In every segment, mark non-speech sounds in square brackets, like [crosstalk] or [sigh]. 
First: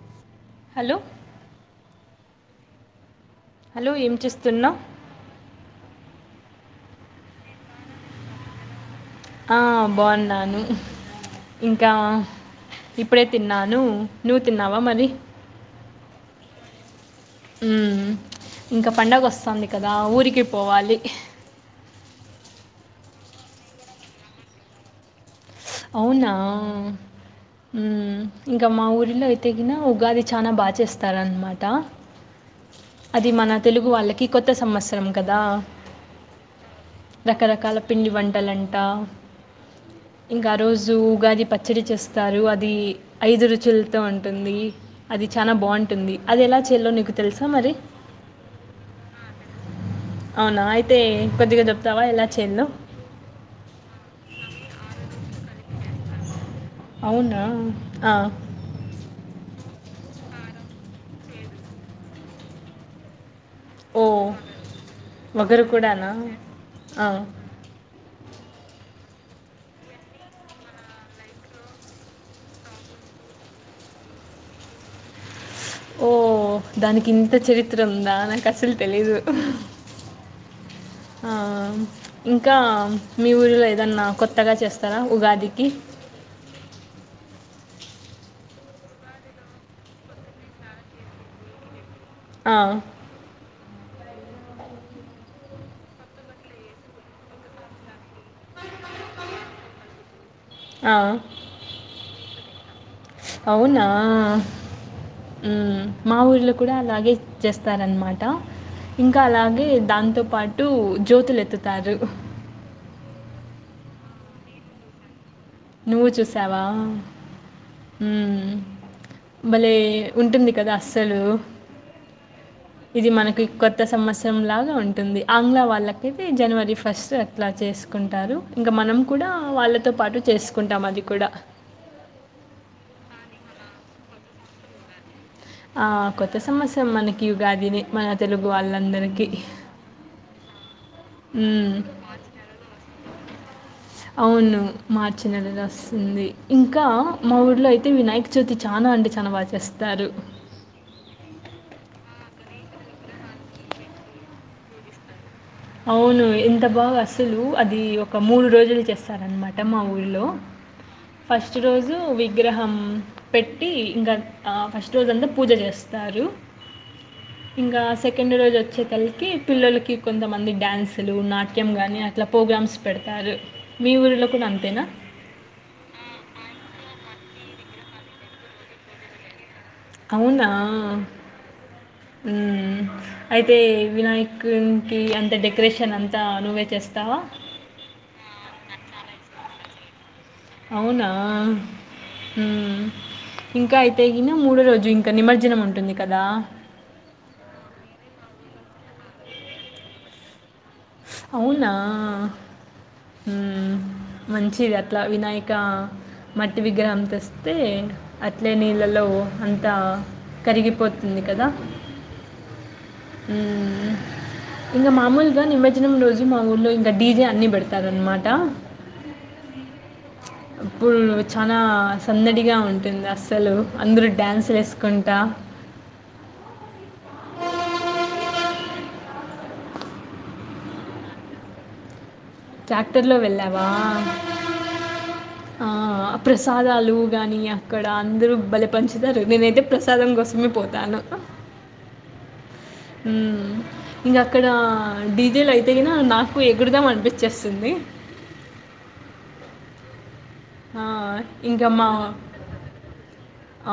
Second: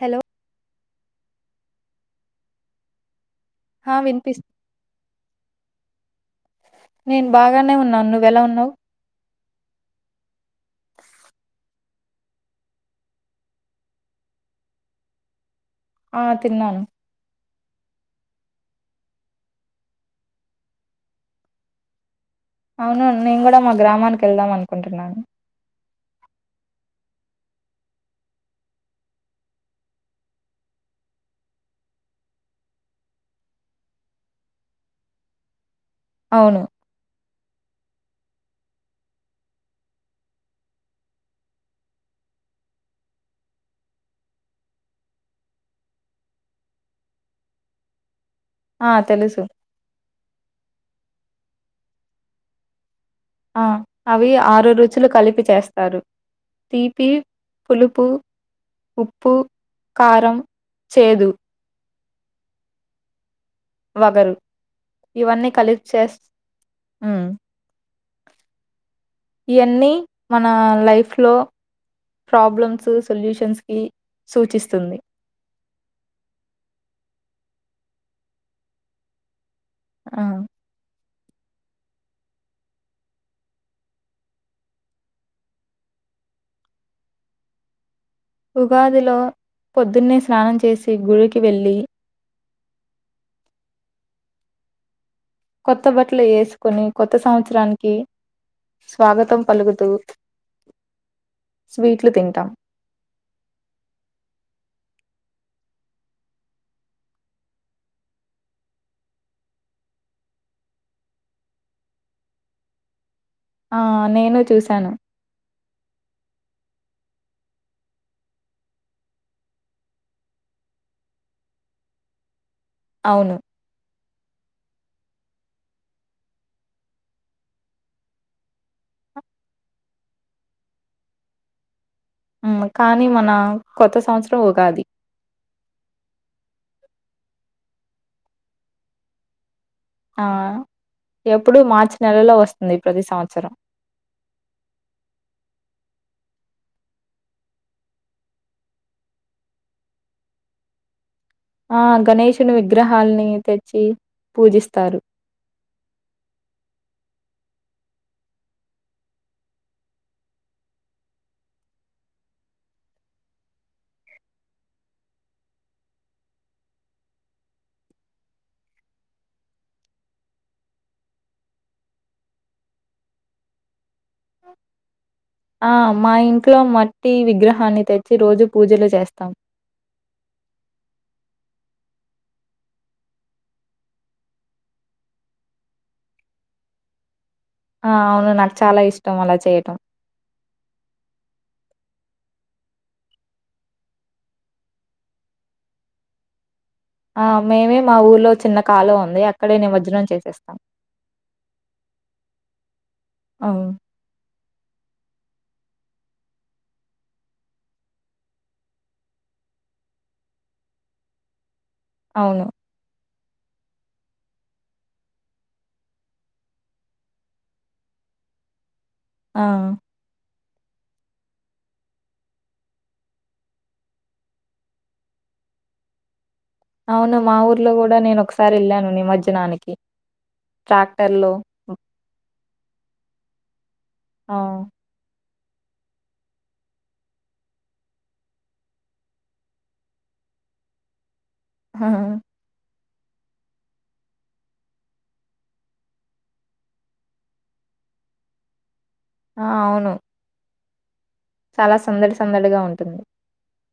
Hello లో hello ఆ ఏం వినిపిస్ చేస్తున్నావు నేను బాగానే ఉన్నాను నువ్వెలా ఉన్నావు్ బాగున్నాను ఇంకా ఇప్పుడే తిన్నాను నువ్వు తిన్నావా మరి ఆ తిన్నాను హ్మ్మ్ ఇంకా పండగ వస్తుంది కదా ఊరికి పోవాలి అవునవును నేను కూడా మా గ్రామానికి వెళ్దాం అనుకుంటున్నాను అవునా ఉ ఇంకా మా ఊరిలో అయితేగిన ఉగాది చనా బాగా చేస్తారనమాట అది మన తెలుగు వాళ్ళకి కొత్త సంవత్సరం కదా అవును రకరకాల పిండి వంటలంట ఇంకా ఆ రోజు ఉగాది పచ్చడి చేస్తారు అది ఐదు రుచులతో ఉంటుంది అది ది చాలా బాగుంటుంది అది ఎలా చెయలో నీకు తెలుసా మరి ఆ తెలుసు అవునా అయితే కొద్దిగా చెప్తావా ఎలా వచ్చిందో ఆ అవి ఆరు రుచులు కలిపి చేస్తారు తీపి అవునా పులుపు ఆ. ఉప్పు కారంం చేదు ఓ వగరు ఇవన్నీ ఒకరు కలిసి చే కూడానా ఆ. ఉహ్ ఇవన్నీ మన లైఫ్ లో ప్రాబ్లమ్స్ సొల్యూషన్స్ కి సూచిస్తుంది ఓ దానికి ఇంత చరిత్ర ఉందా నాకు అసలు తెలీదు ఆ ఇంకా మీ ఊరిలో ఏదన్నా కొత్తగా చేస్తారా ఉగాదికి ఉగాదిలో పొద్దున్నే స్నానం చేసి గుడికి వెళ్ళలి ఆహ్ కొత్త బట్టలు వేసుకొని కొత్త సంవత్సరానికి స్వాగతం పలుకుతూ ఆ, స్వీట్లు తింటాం అవునా ఉమ్ మా ఊర్లో కూడా అలాగే చేస్తారన్నమాట ఇంకా అలాగే దాంతో పాటు జ్యోతులేత్తుతారు ఆ నేను చూశాను నువ్వు చూసావా ఉమ్ భలే ఉంటుంది కదా అస్సలు ఇది అవును మనకు కొత్త సంవత్సరం లాగా ఉంటుంది ఆంగ్ల వాళ్ళకయితే జనవరి ఫస్ట్ అట్లా చేసుకుంటారు ఇంకా మనం కూడా వాళ్ళతో పాటు చేసుకుంటాం అది కూడా ఉమ్ కానీ మన కొత్త సంవత్సరం ఉగాది ఆ కొత్త సంవత్సరం మనకి ఉగాదినే మన తెలుగు వాళ్ళందరికీ ఆ ఎప్పుడు హ్మ్. మార్చి నెలలో వస్తుంది ప్రతి సంవత్సరం అవును మార్చి నెలల వస్తుంది ఇంకా మా ఊర్లో అయితే వినాయక చవితి చానా చానా అంటే చానా బాగా చేస్తారు ఆ గణేషుని విగ్రహాలని తెచ్చి పూజిస్తారు అవును ఎంత బాగా అసలు అది ఒక మూడు రోజులు చేస్తారనమాట మా ఊరిలో ఫస్ట్ రోజు విగ్రహం పెట్టి ఇంకా ఫస్ట్ రోజు అంతా పూజ చేస్తం చారు [unintelligible] ఇంకా సెకండ్ రోజు వచ్చే తల్లికి పిల్లలకి కొంతమంది నడాన్సులు నాట్యం గానీ అట్లా ప్రోగ్రామ్స్ పెడతారు మీ ఊళ్ళో ఆ మా ఇంట్లో మట్టి వి విగ్రహాన్ని తెచ్చి రోజు పూజలు చేస్తాం అవునా ఉమ్ అయితే వినాయకుకిి అంత డెకరేషన్ అంతా నువ్వే చేస్తావా ఆ అవును నాకు చాలా ఇష్టం అలా చేయటం అవునా ఉమ్ ఇంకా అయితే గిన మూడో రోజు ఇంకా నిమజ్జనం ఉంటుంది కదా ఆ మేమే మా ఊర్లో చిన్న కాలువ ఉంది అక్కడే నిమర్జనం చేసేస్తాం అవునా అవును ఉమ్ మంచిది అట్లా వినాయక్ ఇంకా మట్టి విగ్రహం తెస్తే అట్లే నీళ్ళలో అంత కరిగిపోతుంది కదా అవును హమ్ ఇంకా మామూలుగా నిమజ్జనం రోజు మా ఊర్లో ఇంకా డీజే అన్ని పెడతారున్నమాట ఆ అప్పుడు చాలా సందడిగా ఉంటుంది అస్సలు అందరూ డ్యాన్సులు ఎసుకుంటా అవును మా ఊర్లో కూడా నేను ఒకసారి వెళ్ళాను నిమర్జనానికి ట్రాక్టర్ లో ట్రాక్టర్ లో వెళ్ళావా ఆ ప్రసాదాలు కానీ అక్కడ అందరూ భలే పంచుతారు నేనైతే ప్రసాదం కోసమే పోతాను ఆహ ఉమ్ ఇంక అక్కడ డీజెల్ అయితే గినా నాకు ఎగురుదాం అనిపించేస్తుంది ఆ అవును ఆ ఇంకా చాలా మా సందడి సందడిగా ఉంటుంది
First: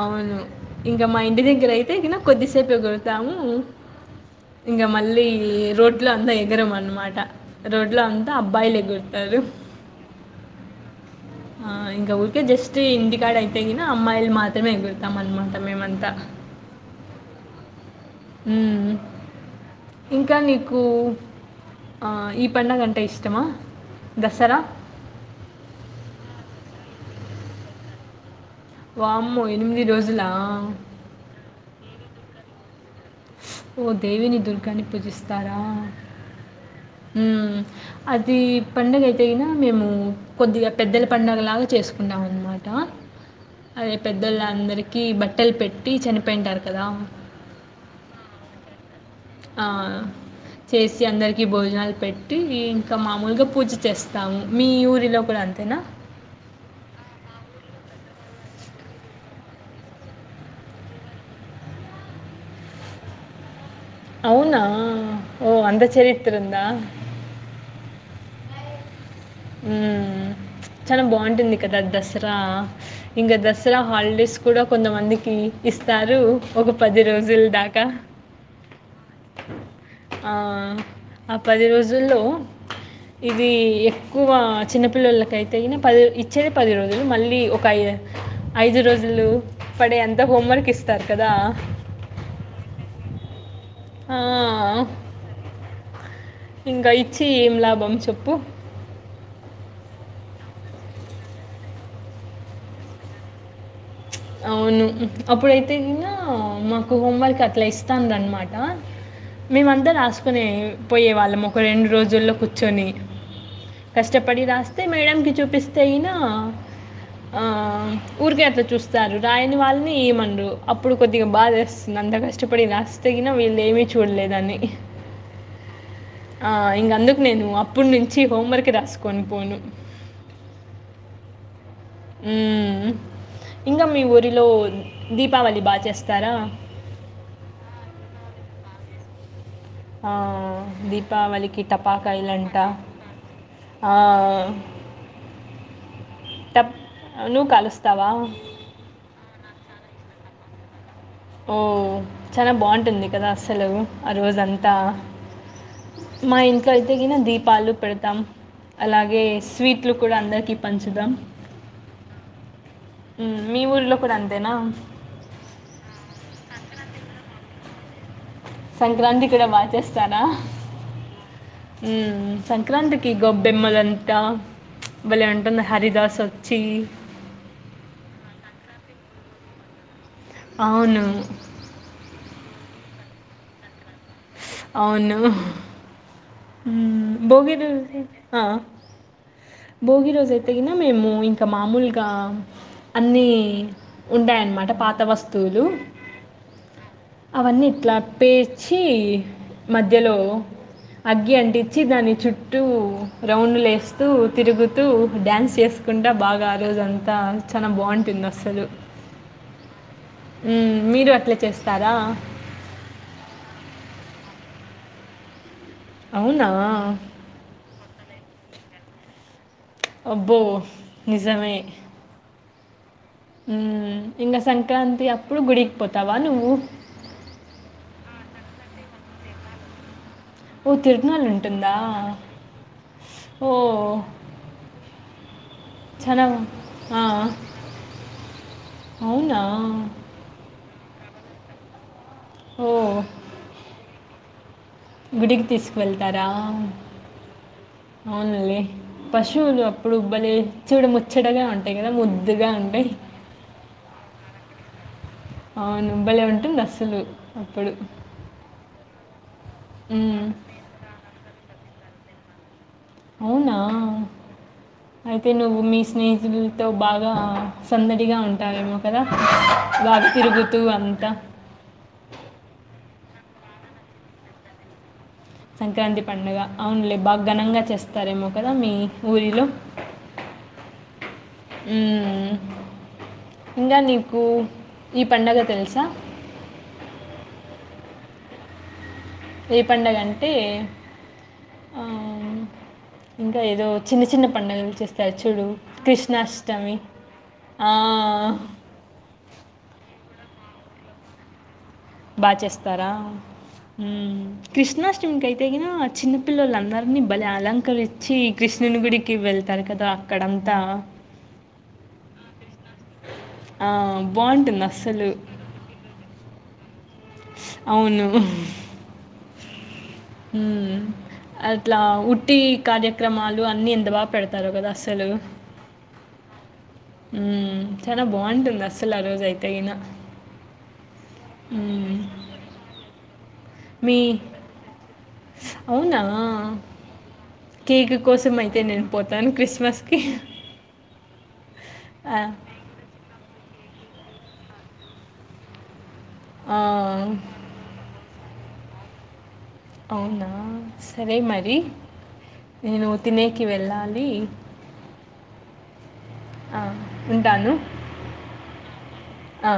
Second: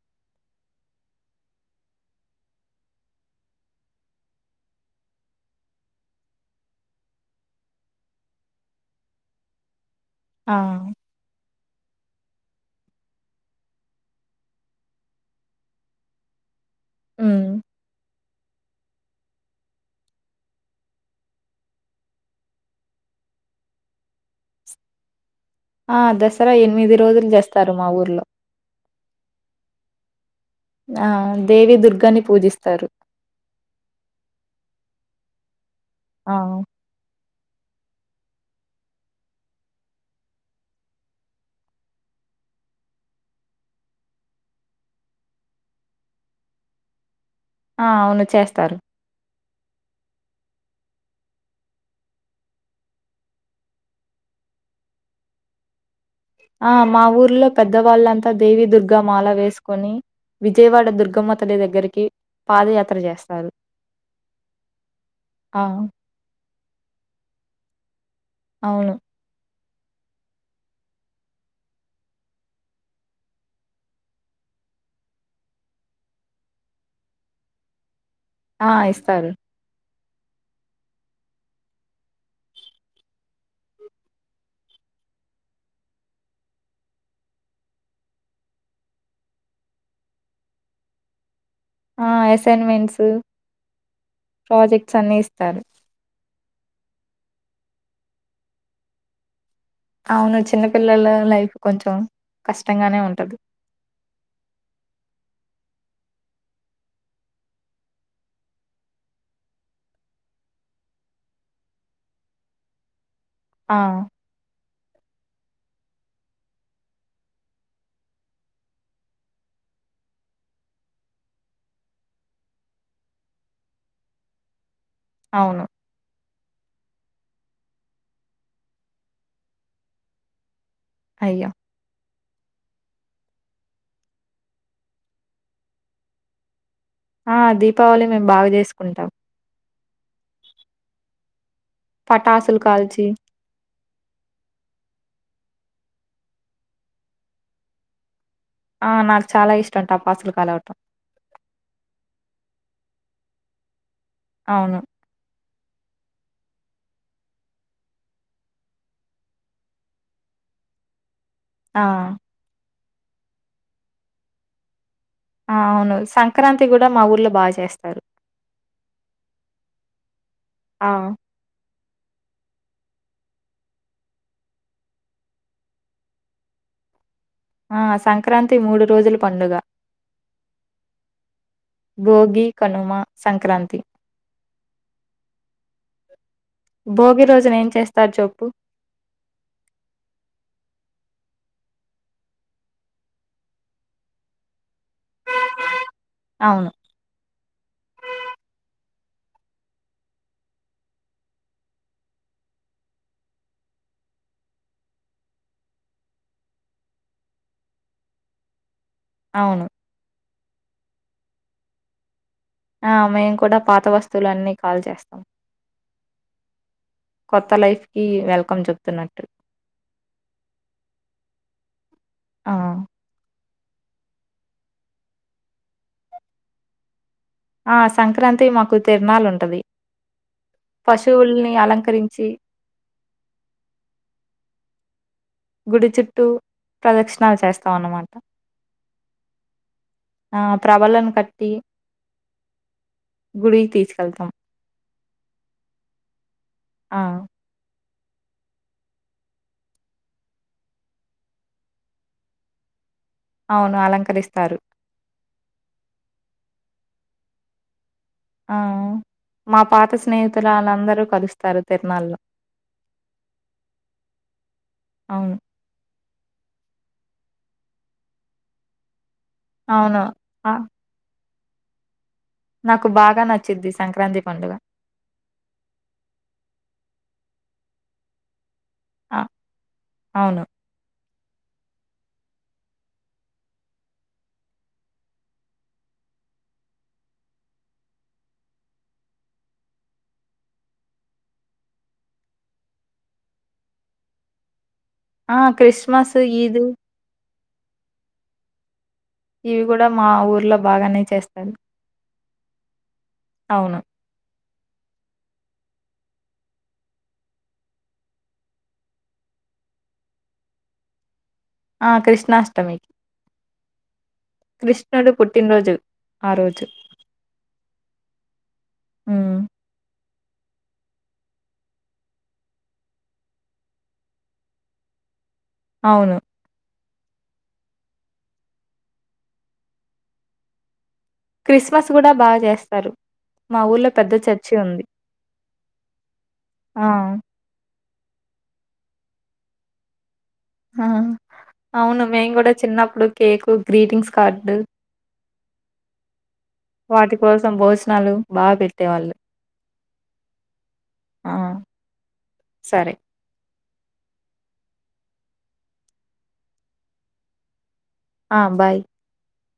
అవును ఇంకా మా ఇంటి దగ్గర అయితే గిన కొద్దిసేపు ఎగురుతాము ఇంకా మళ్ళీ రోడ్ లో అంతా ఎగరం అన్నమాట రోడ్ లో అంతా అబ్బాయిలు ఎగురతారు ఆ ఆ ఇంకా ఊరికే జస్ట్ ఇంటికాడ అయితే కిన అమ్మాయిలు మాత్రమే ఎగురుతాం అన్నమాట మేమంతా ఊ ఊ ఇంకా నీకు ఈ పండుగ అంటే ఇష్టమా దసరా ఆ దసరా ఎనిమిది రోజులు చేస్తారు మా ఊర్లో వామ్మో ఎనిమిది రోజులా ఆ దేవి దుర్గాని పూజిస్తారు ఓ దేవిని దుర్గాని పూజిస్తారా ఆ ఊ అది పండుగ అయితే గీన మేము కొద్దిగా పెద్దల పండగలాగా చేసుకుంటాం నావున్మట అదే పెద్దళ్ళ అందరిక బట్టలు పెట్టి చనిపోయింటారు కదా ఆ అవును చేస్తారు ఆ చేసి అందరికి భోజనాలు పెట్టి ఇంకా మామూలుగా పూజ చేస్తాము మీ ఊరిలో కూడా అంతేనా ఆ మా ఊర్లో పెద్దవాళ్ళంతా దేవి దుర్గా మాల వేసుకొని విజయవాడ దుర్గమ్మతలి దగ్గరికి పాదయాత్ర చేస్తారు అవునా ఓ అంత చెరిత్ర ఉందా అవును ఊ చాలా బాగుంటుంది కదా దసరా ఇంకా దసరా హాలిడేస్ కూడా కొంతమందికి ఇస్తారు ఒక పది రోజుల దాకా ఆ ఇస్తారు ఆ ఆ పది రోజుల్లో ఇది ఎక్కువ చిన్నపిల్లలకయితే గిన పది ఇచ్చేది పది రోజులు మళ్ళీ ఒక ఐదు ఐదు రోజులు పడే అంత హోంవర్క్ ఇస్తారు కదా ఆ అసైన్మెంట్స్ ప్రాజెక్ట్స్ అన్ని ఇస్తారు ఇంకా ఇచ్చి ఏం లాభం చెప్పు అవును చిన్నపిల్లల లైఫ్ కొంచెం కష్టంగానే ఉంటది అవును అప్పుడైతే ఇంకా మాకు హోంవర్క్ అట్లా ఇస్తాంరనమాట మేమంతా రాసుకునే పోయే వాళ్ళం ఒక రెండు రోజుల్లో కూర్చొని ఆ! కష్టపడి రాస్ తె మేడకి చూపిస్తే అయినా ఆ ఊరికె అట్ల చూస్ స్తారు రాయని వాళ్ళని ఏమనరు అప్పుడు కొద్దిగా బాదేస్తుంది అంత కష్టపడి రాస్తేగిన వీళ్లేమి చూడలేదని అవును ఆ ఇంకందుకు నేను అప్పుడు నుంచి హోంవర్క్ రాసుకొని పోను అయ్యో ఊ ఇంకా మీ ఊరిలో దీపావళి బాగా చేస్తారా ఆ దీపావళి మేము బాగా చేసుకుంటాం ఆ దీపావళికి టపాకాయాలంట పటాసులు కాల్చి ఆ ఆ టప్ నువ్వు కలుస్తావా ఆ నాకు చాలా ఇష్టం టపాసులు కలవట ఓ చాలా బాగుంటుంది కదా అస్సలు ఆ రోజంతా అవును. మా ఇంట్లో అయితే గిన దీపాలు పెడతాం అలాగే స్వీట్లు కూడా అందరికిీ పంచుదాం ఆ మీ ఊరిలో కూడా అంతేనా ఆ అవును సంక్రాంతి కూడా మా ఊర్లో బాగా చేస్తారు సంక్రాంతి కూడా బాగా చేస్తారా ఆ ఉ సంక్రాంతికి గబ్బెమ్మలంటా బలే ఉంటది హరిదాస్ వచ్చి ఆ సంక్రాంతి మూడు రోజుల పండుగ అవును బోగి, కనుమ, సంక్రాంతి అవును ఉమ్ భోగి రోజున ఏం రోజు చేస్తారు హా చెప్పు? భోగి రోజు అయితే గిన మేము ఇంకా మామూలుగా అన్ని ఉంటాయి అన్నమాట పా వస్తువులు అవును. అవన్నీ ఇట్లా పేర్చి మధ్యలో అగ్గి అంటించి దాన్ని చుట్టూ రౌండ్లు వేస్తూ తిరుగుతూ డ్యాన్స్ చేసుకున్ అ బాగా ఆ రోజంతా చాలా బాగుంటుంది అస్సలు అవును మీరు అట్లే చేస్తారా ఆ మేము కూడా పాత వస్తువులు అన్నీ కాల్చేస్తాం అవునా ఈ వెల్కమ్ చెప్తున్నట్టు అబ్బో నిజమే ఆ ఇంకా సంక్రాంతి అప్పుడు గుడికి పోతావా నువ్వు ఆ సంక్రాంతి మాకు తిరనాలుంటది ఓ తిరునాలుంటుందా ఓ గుడి చాలా చుట్టూ ఆ, ప్రదక్షిణలు చేస్తాం అన్నమాట అవునా వలను కట్టి ఓ గుడికి తీసుకెళ్తాం గుడికి తీసుకువెళ్తారా ఆ! అవునులే పశువులు అప్పుడు బలే చూడ ముచ్చటగా ఉంటాయి కదా ముద్దుగా ఉంటాయి అవును అలంకరిస్తారు ఇన్ అస్సలు అప్పుడు ఆ మా పాత ఉమ్, స్నేహితులు వాళ్ళందరూ కలుస్తారు తిర్నాల్లో అవునా అయితే అవును. నువ్వు మీ స్నేహితులుతో బా బా సందడిగా ఉంటారేమో కదా అవును. బాగా ఆ! తిరుగుతూ అంతా నాకు బాగా నచ్చిద్ది సంక్రాంతి పండుగ సంక్రాంతి పండగ అవునులే బాగా ఘనంగా చేస్తారేమో క దా మీ ఆ! ఊరిలో అవును. ఉహ్మ్ ఇంగా నీకు ఈ పండగ తెలుసా ఏ పండగ అంటే ఆహ్మ్ ఇంకా ఏదో చిన్న చిన్న పండగలు చేస్త అ ఆ! చుడు క్రిస్మస్, ఈద్ కృష్ణాష్టమి ఆ ఇవి కూడా మా ఊర్లో బాగానే చేస్తారు బా చేస్తారా అవును. హ్మ్ కృష్ణాష్టమికి అయితే గినా చిన్న పపిల్లలందరినీ భలే అలంకరిచ్చి కృష్ణుని గుడికి వెళ్త థారు కదా అక్కడంతా ఆ కృష్ణాష్టమి ఆమ్ కృష్ణుడు పుట్టినరోజు ఆరోజు అవును ఉహ్మ్ హ్మ్. ఊమ్ అట్లా ఉట్టి కార్యక్రమాలు అన్ని ఎంత బాగా పెడతారో గదా అసలు అవును ఊమ్ చాలా బావుంటుంది అస్సలు ఆ రోజు అయితేగీన క్రిస్మస్ గూడా బాగా చేస్తారు మా ఊర్లో మీ పెద్ద చర్చి ఉంది అవునా ఆ కేక్ కోసం అయితే నేను పోతను క్రిస్మస్‌కి ఆ అవును ఆ! మేము కూడా చిన్నప్పుడు కేకు గ్రీటింగ్స్ కార్డు ఆ! వాటి కోసం భోజనాలు బాగ పెట్టేవాళ్ళు అవునా సరే ఆ మరి నేను సరే తినేకి వెళ్ళా లి ఆ ఉంటాను ఆ బాయ్ అ